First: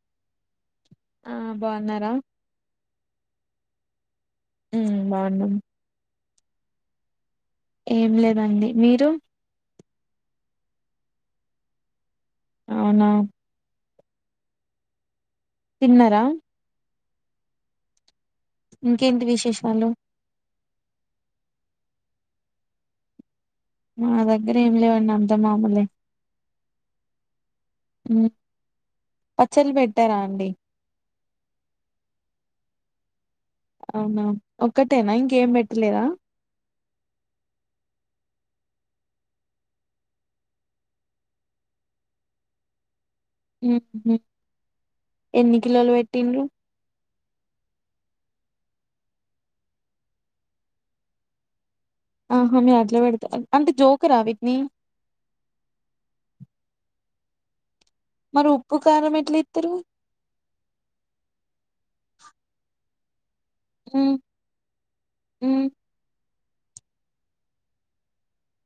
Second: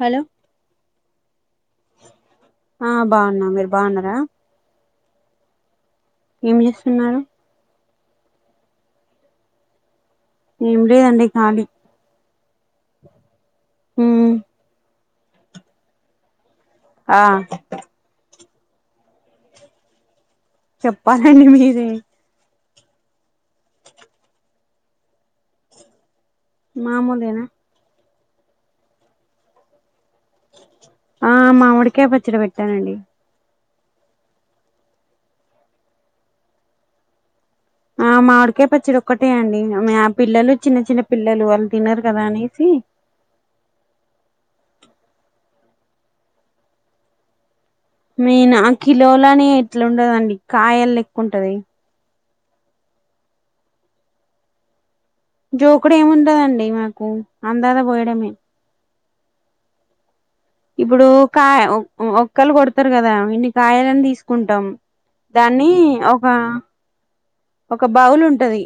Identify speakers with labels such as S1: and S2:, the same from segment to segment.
S1: Hello
S2: ఆ బావున్నరా
S1: ఆ బావున్నా మీరు బాన్నరా
S2: ఉమ్ బావున్నం
S1: ఏమ్ జెస్తున్నారు
S2: ఏం లేదండి మీరు
S1: ఏం లేదండి ఖాళీ
S2: అవునా
S1: హుఊ
S2: తిన్నరా
S1: ఆ
S2: ఇంకేంటి విశేషాలు
S1: చెప్పాలండి మీరే
S2: మా దగ్గరేం లేవండి అంత మామొలె
S1: మామొలేన
S2: ఉమ్ పచ్చళ్లు పెట్టారా అండి
S1: ఆ మామిడికాయ పచ్చడి పెట్టానండి
S2: అవునా ఒక్కటేనా ఇంకేం పెట్టలేదా
S1: ఆ మామిడికాయ పచ్చడి ఒక్కటే అండి మా పిల్లలు చిన్న చిన్న పిల్లలు వాళ్ళు తినరు కదా అనేసి
S2: మ్మ్ హ్మ్ ఎన్ని కిలోలు పెట్టిండ్రు
S1: మేన కిలోలనే ఎట్లుండదండి కాయల్ లెక్కుంటది
S2: ఆహా మీరు అట్ల పెడుతా అంటే జోకరా వీట్ని
S1: జోకుడు ఏముండదండి మనకు అందాల పోయడమే
S2: మరి ఉప్పు కారం ఎట్ల వేత్తరు
S1: ఇప్పుడు కాయ ఒక్కళ్ళు కొడుతారు కదా ఇన్ని కాయలని
S2: ఉమ్
S1: తీసుకుంటాం
S2: ఉమ్
S1: దాన్ని ఒక ఒక బౌల్ ఉంటది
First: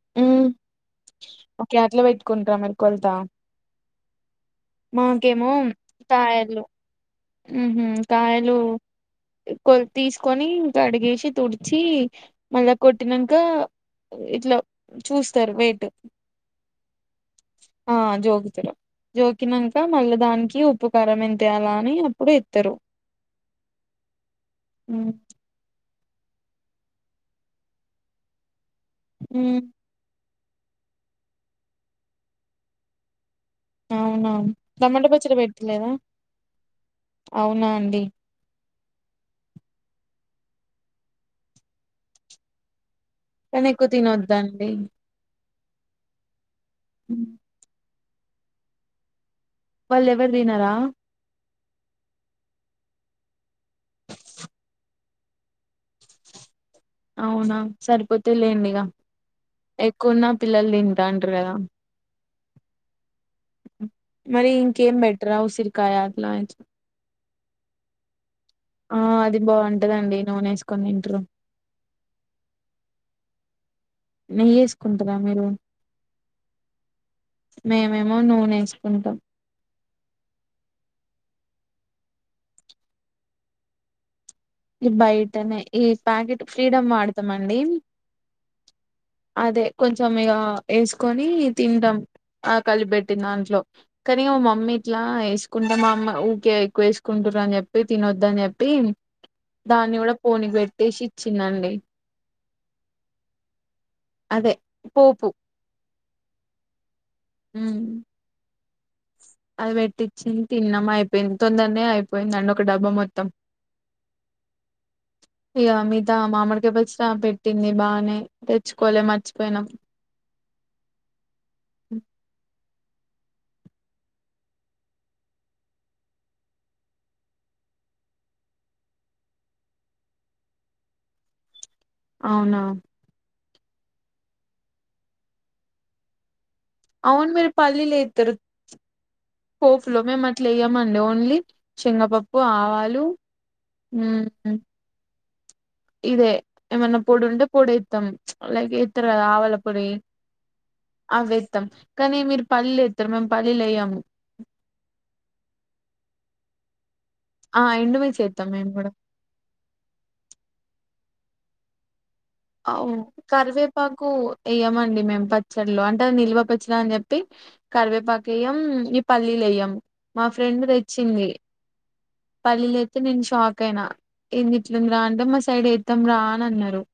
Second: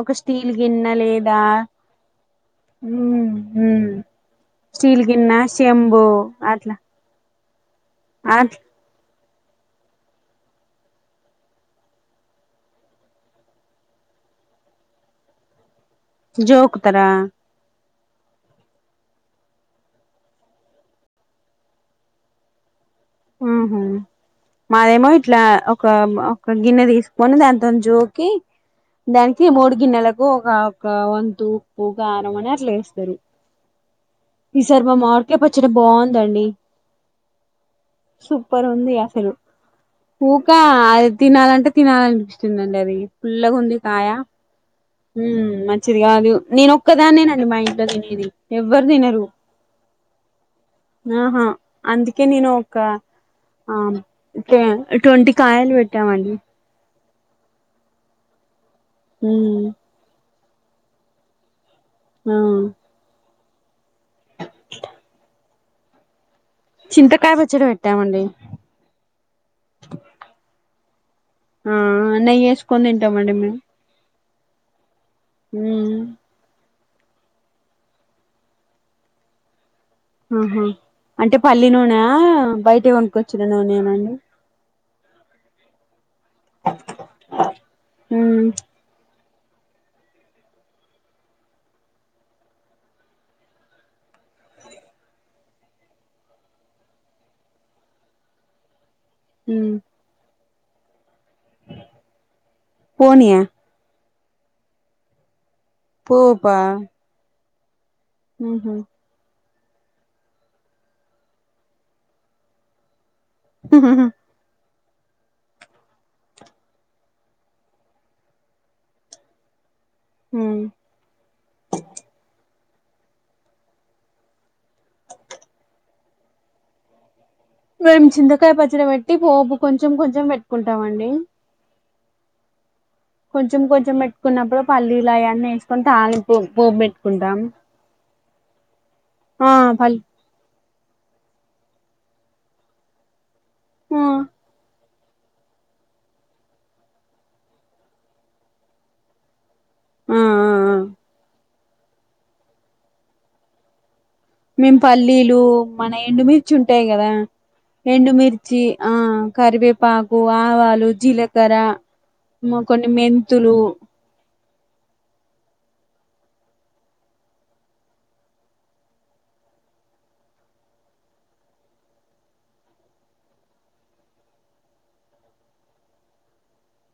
S1: ఒక
S2: ఉమ్
S1: స్టీల్ గిన్నె లేదా
S2: ఓకే అట్లా పెట్టుకుంటారా మీరు కొలత
S1: మ్మ్ హ్మ్ స్టీల్ గిన్నా శెంబూ అట్లా
S2: మ్మ్ హ్మ్
S1: అట్
S2: కాయలు కొల్ తీసుకొని ఇంకడిగేసి తుడిచి మళ్ళా కొట్టినంక ఇట్ల చూస్తారు వెయిట్
S1: జోకుతరా
S2: ఆ జోకుతరు కి నంక మళ్ళ దానికి ఉప్పుకారం ఎంతేయాల అని అప్పుడు ఎత్తారు
S1: మాదేమో ఇట్లా క మ ఒక గిన్నె తీసుకొని దానితోని జోకి దానికి
S2: మ్మ్
S1: మూడు గిన్నెల ఒకగా వంతు ఉప్పు కారం అని అట్ల వేస్తది
S2: అవునా
S1: ఈ సారి మా
S2: టమాటా పచ్చడి
S1: మామిడికాయ పచ్చడ
S2: పెట్టలేదా
S1: బాగుందండి
S2: అవునా అండి
S1: సూప్పర్ ఉంది అసలు ఊకా అది తినాలంటే తినాలనిపిస్తుందండి అది
S2: కానీ
S1: పుల్లగుంది
S2: ఎక్కువ
S1: కాయ
S2: తినొద్దండి
S1: హ్మ్ మంచిది కాదు నేను ఒక్కదాన్నేనండి మా ఇంట్లో తినేది ఎవ్వరు తినరు
S2: వాళ్ళు ఎవ్వరు తినారా
S1: ఆహా అందుకే నేను ఒక్క హా కే ట్వంటీ కాయలు పెట్టామండి
S2: అవునా సరిపోతయ్ లేండి ఇగ
S1: హ్మ్
S2: ఎక్కువున్నా పిల్లలు తింటాంటరు కదా
S1: ఆ
S2: హ్ మరి ఇంకేం పెట్టారా ఉసిరికాయ అట్లాంటి
S1: చింతకాయ పచ్చడ పెట్టామండి
S2: ఆ అది బాగుంటదండి నూనె వేసుకొని తింట్రు
S1: ఆ నెయ్యి వేసుకొని తింటామండి మేము
S2: నెయ్యేసుకుంటరా మీరు
S1: ఉమ్
S2: మేమేమో నూనె వేసుకుంటాం
S1: ఆహా అంటే పల్లీ నూనె బయట కొనుకొచ్చిన నూనేనాండి
S2: ఇ బయటనే ఈ ప్యాకెట్ ఫ్రీడమ్ వాడతాం అండి
S1: మ్మ్
S2: అదే కొంచెం ఇగా వేసుకొని తింటాం ఆ కలిపెట్టి దాంట్లో కని మా మమ్మీ ఇట్లా వేసుకుంటా మా అమ్మ ఊకే ఎక్కువ వేసుకుంటురు అని చెప్పి తినొద్ద అని చెప్పి
S1: ఉమ్
S2: దాన్ని కూడా పోనికి పెట్టేసి ఇచ్చిందండి
S1: పోనీయా
S2: అదే పోపూ
S1: పోపా
S2: ఉమ్
S1: ఊహుమ్
S2: అది పెట్టించింది తిన్నామ అయిపోయింది తొందరనే అయిపోయిందండి ఒక డబ్బా మొత్తం
S1: హూ హూ హ్మ్
S2: ఇక మిగతా మామిడికాయ్ పచ్చడి పెట్టింది బాగానే తెచ్చుకోలే మర్చిపోయినాం
S1: హమ్ మేము చింతకాయ పచ్చడి పెట్టి పోపుు కొంచెం కొంచెం పెట్టుకుంటామండి
S2: అవునా
S1: కొంచెం కొంచెం పెట్టుకున్నప్పుడు పల్లీల అవన్నీ వేసుకొని తాలింపు పోప్
S2: అవును
S1: పెట్టుకుంటాం
S2: మీరు పల్లీలు ఏతరు
S1: ఆ పల్
S2: పోపులో మేము అట్లా వేయమండి ఓన్లీ శనగపప్పు ఆవాలు
S1: ఆ
S2: ఉమ్ ఇదే ఏమన్నా పొడు ఉంటే పొడి ఇస్తాం లైక్ ఎతరు కదా ఆవల పొడి
S1: ఆ ఆ
S2: అవ్వే ఎత్తమ్ కానీ మీరు పళ్లీలు ఏతరు మేము పళ్లీలు వేయ్యాము
S1: మేము పల్లీలు మన ఎండుమిర్చి ఉంటాయి కదా
S2: ఆ ఏత్తం
S1: ఎండుమిర్చి
S2: మేము కూడా
S1: ఆ కరివేప్ పాకు ఆవాలు జీలకర్ర కొన్ని మెంతులు
S2: కు వేయమండి మేము పచ్చళ్లు అంటే అది నిల్వ పచ్చడి అని చెప్పి కరివేపాకు వేయ్యం ఈ పల్లీలు వేయ్యం మా ఫ్రెండ్ తెచ్చింది పల్లీలు వేస్తే నేను షాక్ అయినా ఏంది ఇట్లంది రా అంటే మా సైడ్ వేద్దాం రా అని అన్నారు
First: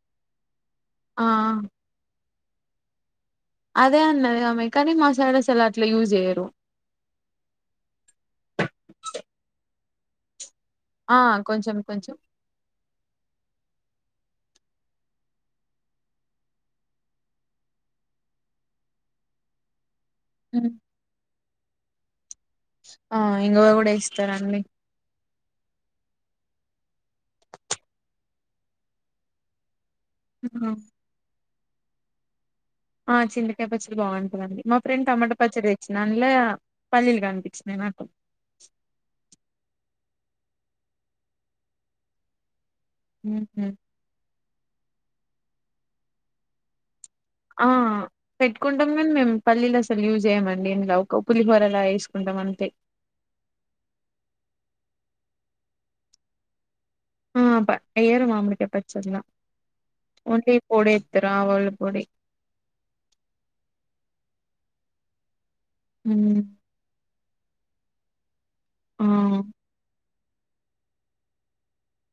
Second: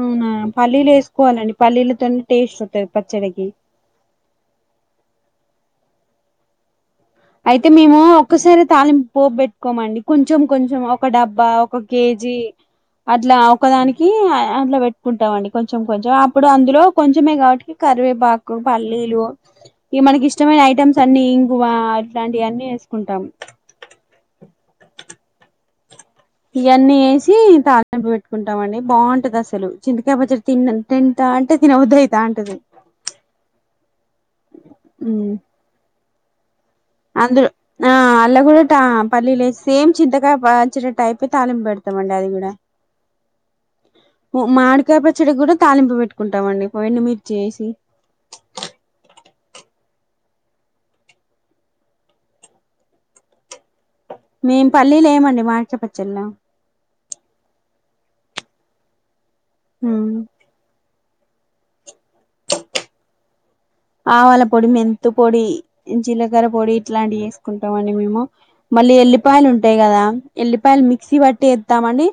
S1: ఉమ్ పల్లీలు
S2: ఆ
S1: వేసుకోవాలండి పల్లీలతోనే టేస్ట్ ఉంటది పచ్చడికి
S2: అదే అన్న దామె కానీ మా సైడ్ అస్సలు అట్లా యూజ్ చేయ్యరు
S1: అయితే మేము ఒక్కసారి తాలింపు పోప్ పెట్టుకోమండీ కొంచెం కొంచెం ఒక
S2: ఆ
S1: డబ్బా
S2: కొంచెం
S1: ఒక
S2: కొంచెం
S1: కేజీ అట్లా ఒకదానికి అట్లా పెట్టుకుంటామండి కొంచెం కొంచెం అప్పుడు అందులో కొంచమే కాబట్టి కరివే పాక్ పల్లీలు ఈ మనకి ఇష్టమైన
S2: ఉమ్.
S1: ఐటెమ్స్ అన్ని ఇంగువ ఇట్లాంటి అన్నీ
S2: ఆ ఇంగవ కూడా ఏస్తారండి
S1: ఇవన్నీ వేసి తాలింపు పెట్టుకుంటాం అండి బాగుంటది అసలు చింతకాయ పచ్చడి తిన్నంత తా అంటే తిన్న బుద్ధి అయితా అంటది
S2: ఆ చింతకాయ పచ్చడి బాగుంటుందండి మా ఫ్రెండ్ టమాటా పచ్చడి తెచ్చింది అందులో పల్లీలు
S1: అందరూ
S2: కనిపించినాయి
S1: ఆ
S2: నాకు
S1: ఆది కూడా పల్లీలు వేసి చింతకాయ పచ్చడి టైప్ తాలింపు పెడతామండి అది కూడా
S2: ఉహుమ్
S1: మామిడికాయ పచ్చడికి కూడా తాలింపు పెట్టుకుంటామండి ఎండి మిర్చి
S2: ఆ పెట్టుకుంటాం కానీ మేము పల్లీలు అసలు యూజ్ చేయ్యమండి ఇలా ఒక పులిహోరలా వేసుకుంటాం అంతే
S1: మేం పల్లీలు ఏయి మండి మామిడి కాయ పచ్చడిలో
S2: ఉమ్ వేయ్యరు మామిడి కాయ పచ్చల ఓన్లీ పొడి ఎతారు ఆ వాళ్ళ పొడి
S1: ఆవల పొడి మెంతు పొడి
S2: ఉమ్.
S1: జీలకర్ర పొడి ఇట్లాంటివి వేసుకుంటామండి మేము మళ్ళీ
S2: ఆ
S1: ఎల్లిపాయలు ఉంటాయి కదా ఎల్లిపాయలు మిక్సీ బట్టి ఎస్తామని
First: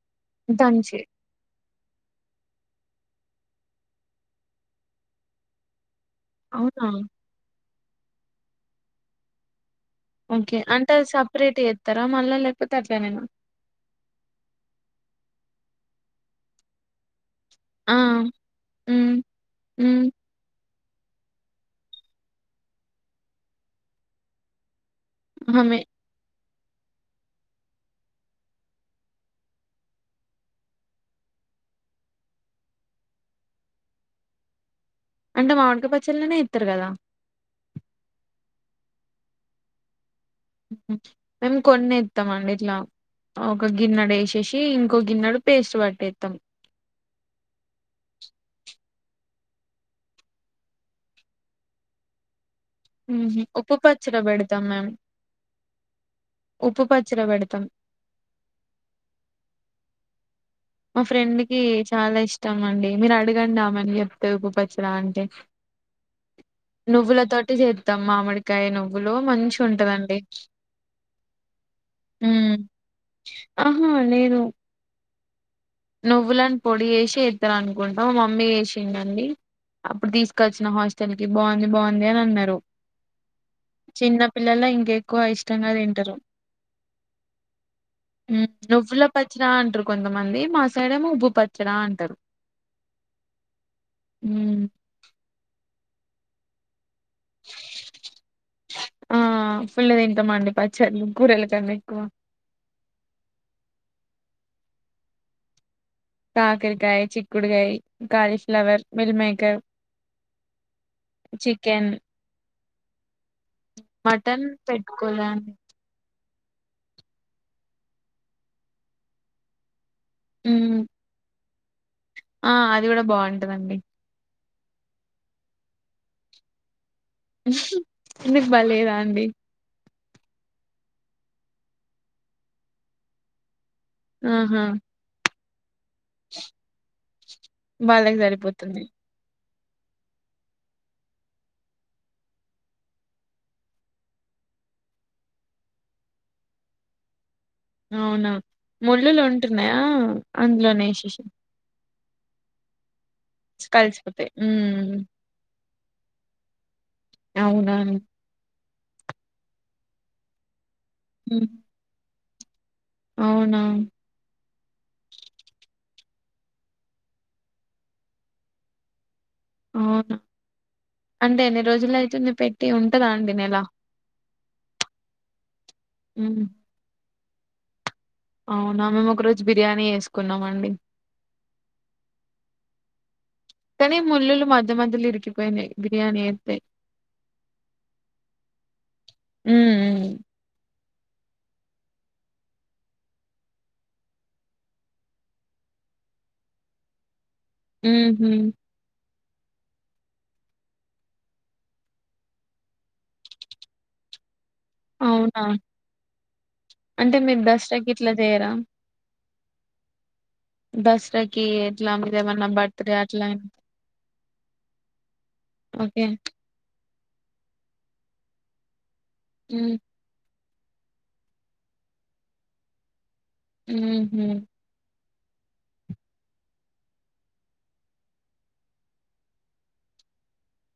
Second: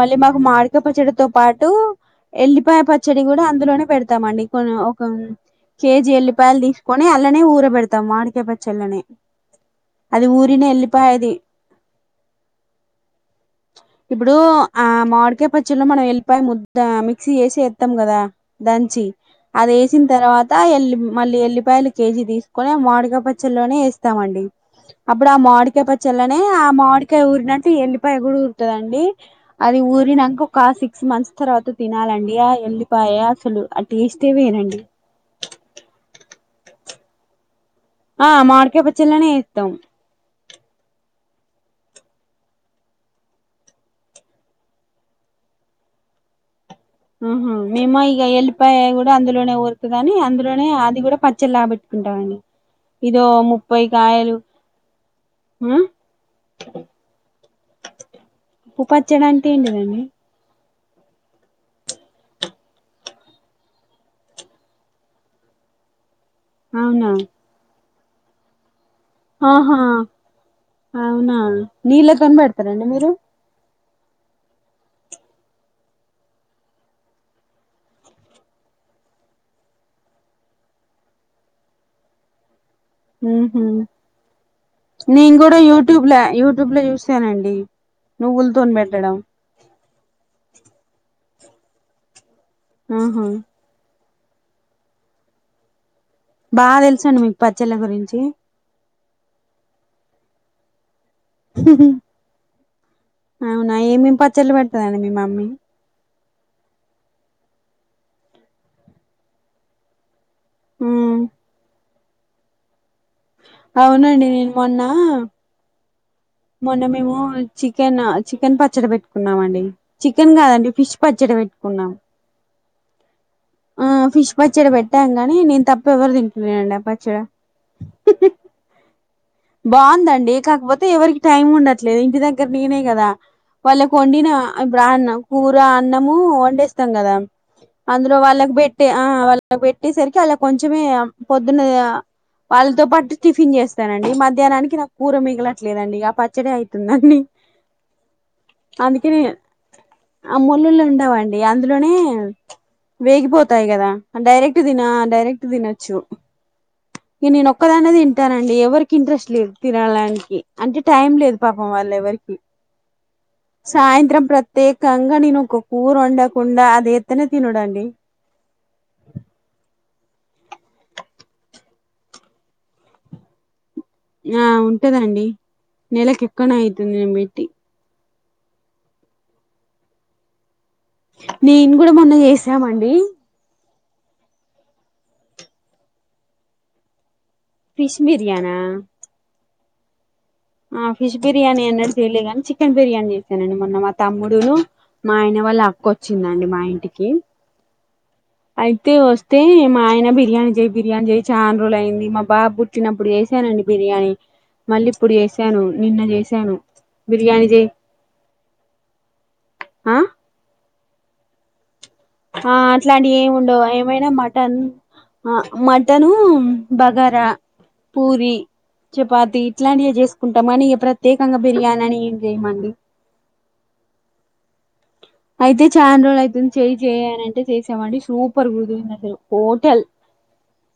S1: మళ్ళీ మాకు మామిడికాయ
S2: దంచి
S1: పచ్చడి తొక్కు పాటు ఎల్లిపాయ పచ్చడి కూడా అందులోనే పెడతామండి ఒక కేజీ ఎల్లిపాయలు
S2: అవునా
S1: తీసుకొని అల్లనే ఊరబెడతాము మాడికాయ పచ్చళ్లనే
S2: ఓకే అంటే అది సపరేట్ చేస్తారా మళ్ళా లేకపోతే అట్ల నేన
S1: ఇప్పుడు ఆ మాడికాయ పచ్చడిలో మనం ఎల్లిపాయ ము ద మిక్సీ వేసి ఎస్తాం
S2: ఆ!
S1: కదా దంచి
S2: హ్మ్.
S1: అది వేసిన
S2: హ్మ్.
S1: తర్వాత ఎల్ మళ్ళీ ఎల్లిపాయలు కేజీ తీసుకొని మామిడికాయ పచ్చలోనే ఎస్తామండి అప్పుడు ఆ
S2: అహా! మే
S1: మామిడికాయ పచ్చడిలోనే ఆ మామిడికాయ ఊరినట్టు ఈ ఎల్లిపాయ కూడా ఊరుతది అండి అది ఊరి నాక ఒక సిక్స్ మంత్స్ తర్వాత తినాలండి ఎళ్ళిపోయా అసలు టెస్ట్ ఏ వేరండి
S2: అంటే మామిడి కాయ పచ్చళ్ళనే ఎస్తారు కదా
S1: ఆ మామిడికాయ పచ్చడిలోనే వేస్తాం
S2: మేము కొన్ని ఎస్తామ అండి ఇట్లా ఒక గిన్నెడు వేసేసి ఇంకో గిన్నెడు పేస్ట్ పట్టేస్తాం
S1: ఆహ మేమ ఇక ఎల్లిపాయ కూడా అందులోనే ఉరతదని అందులోనే అది కూడా పచ్చళ్ళలాగబెట్టుకుంటాంండి
S2: హు హమ్ ఉప్పు పచ్చడి పెడతాం మేము
S1: ఆ
S2: ఉప్పు పచ్చిడ పెడతాం
S1: ఉప్పు పచ్చడా అంటే ఏంటిదండి
S2: మా ఫ్రెండ్ కి చాలా ఇష్టం అండి మీరు అడగండి ఆమెని చెప్తది ఉప్పు పచ్చడ అంటే
S1: అవునా
S2: నువ్వులా తోటి చేత్తాం మామీడి కాయ నువ్వులో మంచి
S1: ఆహా
S2: ఉంటుందండి
S1: అవునా నీళ్ళ తోనీ పెడతారండి మీరు
S2: ఆహా నేను నువ్వులనీ పొడి వేసి ఇద్ద అనుకుంటాం మమ్మీ వేసింధండి అప్పుడు తీసుకొచ్చిన హాస్టల్ కి బాగుంది బాగుంది అని అన్నారు
S1: ఉహు
S2: చిన్న పిల్లలు ఇంక ఎక్కువ
S1: నేను కూడా
S2: ఇష్టంగా
S1: యూట్యూబ్
S2: తింటారు
S1: లో యూట్యూబ్ లో చూసానండి
S2: ఉం
S1: నువ్వులతోని
S2: నువ్వుల
S1: పెట్టడం
S2: పచ్చడా అంటారు కొంతమంది మా సైడు ఏమో ఉప్పు పచ్చడా అంటారు
S1: ఆహా
S2: ఉం
S1: బాగా తెలుస అండి మీకు పచ్చళ్ళ గురించి
S2: ఆ ఫుల్ తింటామండి పచ్చలు కూరల కన్నా ఎక్కువ
S1: అవునా ఏమేమి పచ్చళ్లు పెడతదండి మీ మమ్మీ
S2: కాకరకాయ చిక్కుడుకాయ కాలీఫ్లవర్ మిల్ మేకర్ చికెన్
S1: అవునండి
S2: మటన్
S1: నేను మొన్నా
S2: పెట్టుకోలే అండి
S1: మొన్న మేము చికెన్ చికెన్ పచ్చడి పెట్టుకున్నామ అండి చికెన్ కాదండి
S2: మ్
S1: ఫిష్ పచ్చడి పెట్టుకున్నాం
S2: ఆ అది కూడా బాగుంటదండి
S1: ఆ ఫిష్ పచ్చడి పెట్టానుగాని నేను తప్ప ఎవరు తింటున [unintelligible] ఆ పచ్చడి
S2: మీకు పలేదా అండి
S1: బాగుందండి కాకపోతే ఎవరికి టైం ఉండట్లేదు ఇంటి దగ్గర నేనే కదా వాళ్ళ కొండిన
S2: ఆహా
S1: బ్రా అన్నాం కూర అన్నము వండేస్తాం కదా అందులో వాళ్ళకి పెట్టే ఆ వాళ్ళ అ పెట్టేసరికి అలా కొంచమే పొద్దున్న వాళ్ళతో పాటు టిఫిన్ చేస్తానండి ఈ మధ్యాహ్నానికి నాకు కూర మిగలట్లేదండి ఇక పచ్చడి అయితుందండి
S2: అవునా ముళ్లులు ఉంటున్నాయా
S1: ఆ ముళ్ళులు
S2: అందులోనే విషేష
S1: ఉండవండి అందులోనే వేగిపోతు టాయి కద
S2: కలిసిపోతాయి
S1: డైెరెక్ట్ తిన
S2: మ్
S1: డైరెక్ట్ తినొచ్చు ఇ నేను
S2: అవునా
S1: ఒక్కదాన్నే తింటా
S2: అండి
S1: తింటారండి ఎవరికి ఇంట్రెస్ట్ లేదు తినడానికి అంటే టైం లేదు పాపం వాళ్ళ ఎవరికి
S2: అవునా
S1: సాయంత్రం ప్రతి తేకంగా నేను ఒక కూర వండకుండా అది ఎత్తున తినుడండి.
S2: అవునా అంటే ఎన్ని రోజుల్లో అయితుంది పెట్టి ఉంటుందా అండి నెలా
S1: ఆ ఉంటదండి నెలకి
S2: హ్మ్
S1: ఎక్కువనే అయితుంది నేను బెట్టి
S2: అవునా మేము ఒక రోజు బిర్యానీ చేసుకున్నామండి
S1: నేను కూడా మొన్న చేసామండి.
S2: కానీ ముళ్లులు మధ్య మధ్యలో ఇరికిపోయినాయి బిర్యానీ అయితే
S1: ఫిష్ బిర్యానా
S2: మ్
S1: ఆ ఫిష్ బిర్యానీ అన్నటు చేయలే గాని చికెన్ బిర్యానీ చేసానండి మొన్న మా తమ్ముడు మా ఆయన వాళ్ళ అక్క వచ్చిందండి మా ఇంటికి
S2: ఊహుమ్
S1: అయితే వస్తే మా ఆయన బిర్యానీ చేయి బిర్యానీ చేయి చానా రోజులు అయింది మా బాబు చ్చినప్పుడు చేసానండి బిర్యానీ మళ్ళీ ఇప్పుడు
S2: అవునా
S1: చేసాను నిన్న చేసాను
S2: అంటే మీరు
S1: బిర్యానీ చై
S2: దసరాకి ఇట్లా చేయరా
S1: ఆ
S2: దసరాకి ఎట్లా మరి
S1: ఆ అట్లాంటివి ఏమి ఉండవు ఏమైనా మటన్ ఆ
S2: ఓకే
S1: మటను బగారా పూరి చపాతి
S2: హ్మ్
S1: ఇట్లాంటివి చేసు కుంటామని ప్రత్యేకంగా బిర్యానీ అని ఏం చేయమండి.
S2: ఊహు
S1: అయితే చానరోజులు అయితుంది చెయి చేయనంటే చేసామండి సూపర్ కుదిరింది అసలు టోటల్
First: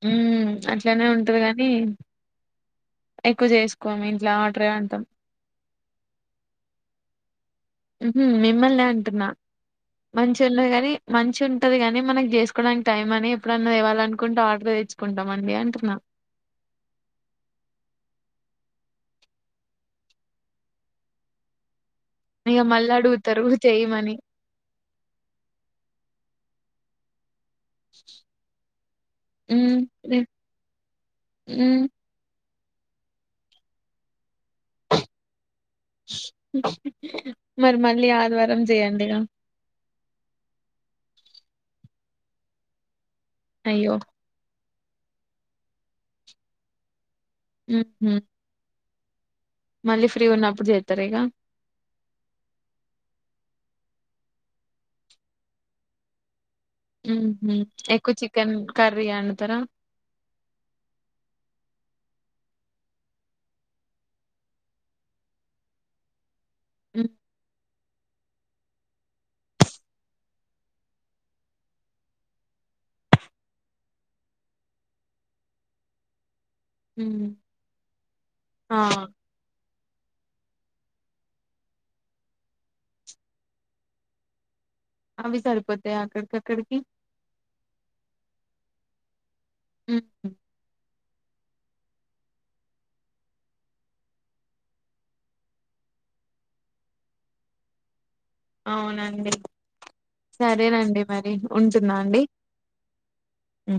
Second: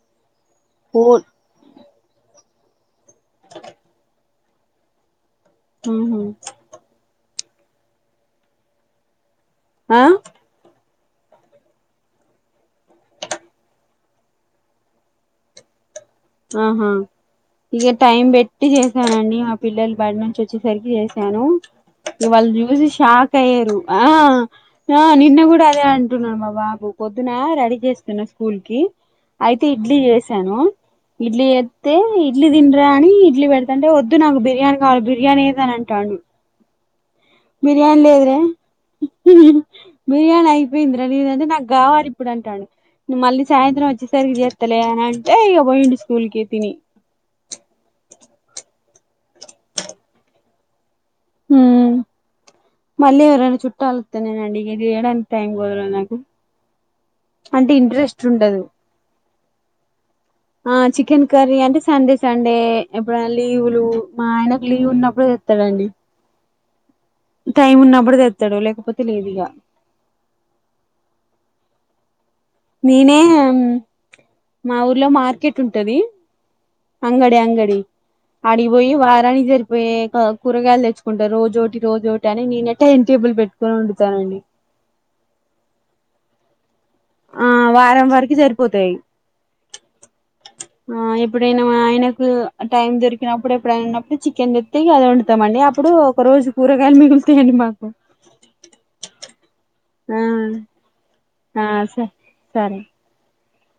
S2: హ్మ్ అట్లానే ఉంటది గానీ ఎక్కువ చేసుకోము ఇంట్లో ఆడరే అంటాం
S1: ఆహ
S2: ఉహు మిమ్మల్నే అంటున్నా
S1: ఆ
S2: మంచి తిన్లే గాని మంచి ఉంటది గాని మనకి చేసుకోవడానికి టైం అని ఎప్పుడన్నా ఇవాలనుకుంట ఆర్డర్ తెచ్చు కుంటామండి అంటున్నా
S1: ఆహా ఇక టైం పెట్టి చేశానండి మా పిల్లలు బడి నుంచి వచ్చేసరికి చేశాను. ను వాళ్ళు
S2: ఇగ
S1: చూసి
S2: మళ్ళీ
S1: షాక్
S2: అడుగుతరు
S1: అయ్యారు ఆ
S2: చేయమని.
S1: ఆ నిన్న కూడా అదే అంటున్నాడు మా బాబు పొద్దున రెడీ చేస్తున్నా స్కూల్ కి అయితే
S2: హ్మ్
S1: ఇడ్లీ చేసాను ఇడ్లీ
S2: హ్మ్
S1: చేతే ఇడ్లీ తిండరా అని ఇడ్లీ పెడతంటే వద్దు నాకు బిర్యానీ కావాలి బిర్యానీ ఏద అనంటే
S2: మరి
S1: బిర్యానీ
S2: మళ్ళీ
S1: లేదుర
S2: ఆదివారం చేయండి ఇగ.
S1: బిర్యానీ అయిపోయింది ర లేదంటే నాకు కావాలి ఇప్పుడు అంటాడు నువు మళ్ళీ సాయంత్రం
S2: అయ్యో
S1: వచ్చేసరికి చేస్తా స్తలే అనంటే ఇగ పోయిండు స్కూల్కి తిని
S2: ఓహో మళ్ళీ ఫ్రీ ఉన్నప్పుడు జేత్తర ఇగా
S1: మళ్లీ ఎవరైనా చుట్టాలు వత్తేనే నండి వేయడానికి టైం కూడా ఉండదు నాకు
S2: ఉహు
S1: అంటే
S2: ఎక్కువ
S1: ఇంట్రెస్ట్
S2: చికెన్
S1: ఉండదు
S2: కర్రీ వండుతారా
S1: ఆ చికెన్ కర్రీ అంటే సండే సండే ఎప్పుడైనా లీవులు మా ఆయనకు లీవ్ ఉన్నప్పుడు తెత్తడండి టైం ఉన్నప్పుడు తెత్తడు లేకపోతే లేదు ఇగ నేనే మా ఊర్లో మార్కెట్ ఉంటది
S2: హుహ్
S1: అంగడి అంగడి
S2: ఆ
S1: ఆడిపోయి వారని జరి పోయి కూరగాయలు తెచ్చుకుంటారు రోజోటి రోజోటి అని నేనే టైమ్ టేబుల్ పెట్టుకొని వండుతానండి
S2: అవి సరిపోతాయ అక్కడికక్కడికి
S1: ఆ వారం వరకు సరిపోతాయి
S2: ఉమ్
S1: ఆ ఎప్పుడైనా ఆయనకు టైం దొరికినప్పుడు ఎప్పుడైన ఉన్నప్పుడు చికెన్ ఇగ అది వండుతామండి అప్పుడు ఒక రోజు కూరగాయలు మిగుతాయండి మాకు
S2: అవునండి
S1: ఆ
S2: సరేనండి మరి
S1: ఆ
S2: ఉంటున్న
S1: స
S2: అండి
S1: సరే
S2: అ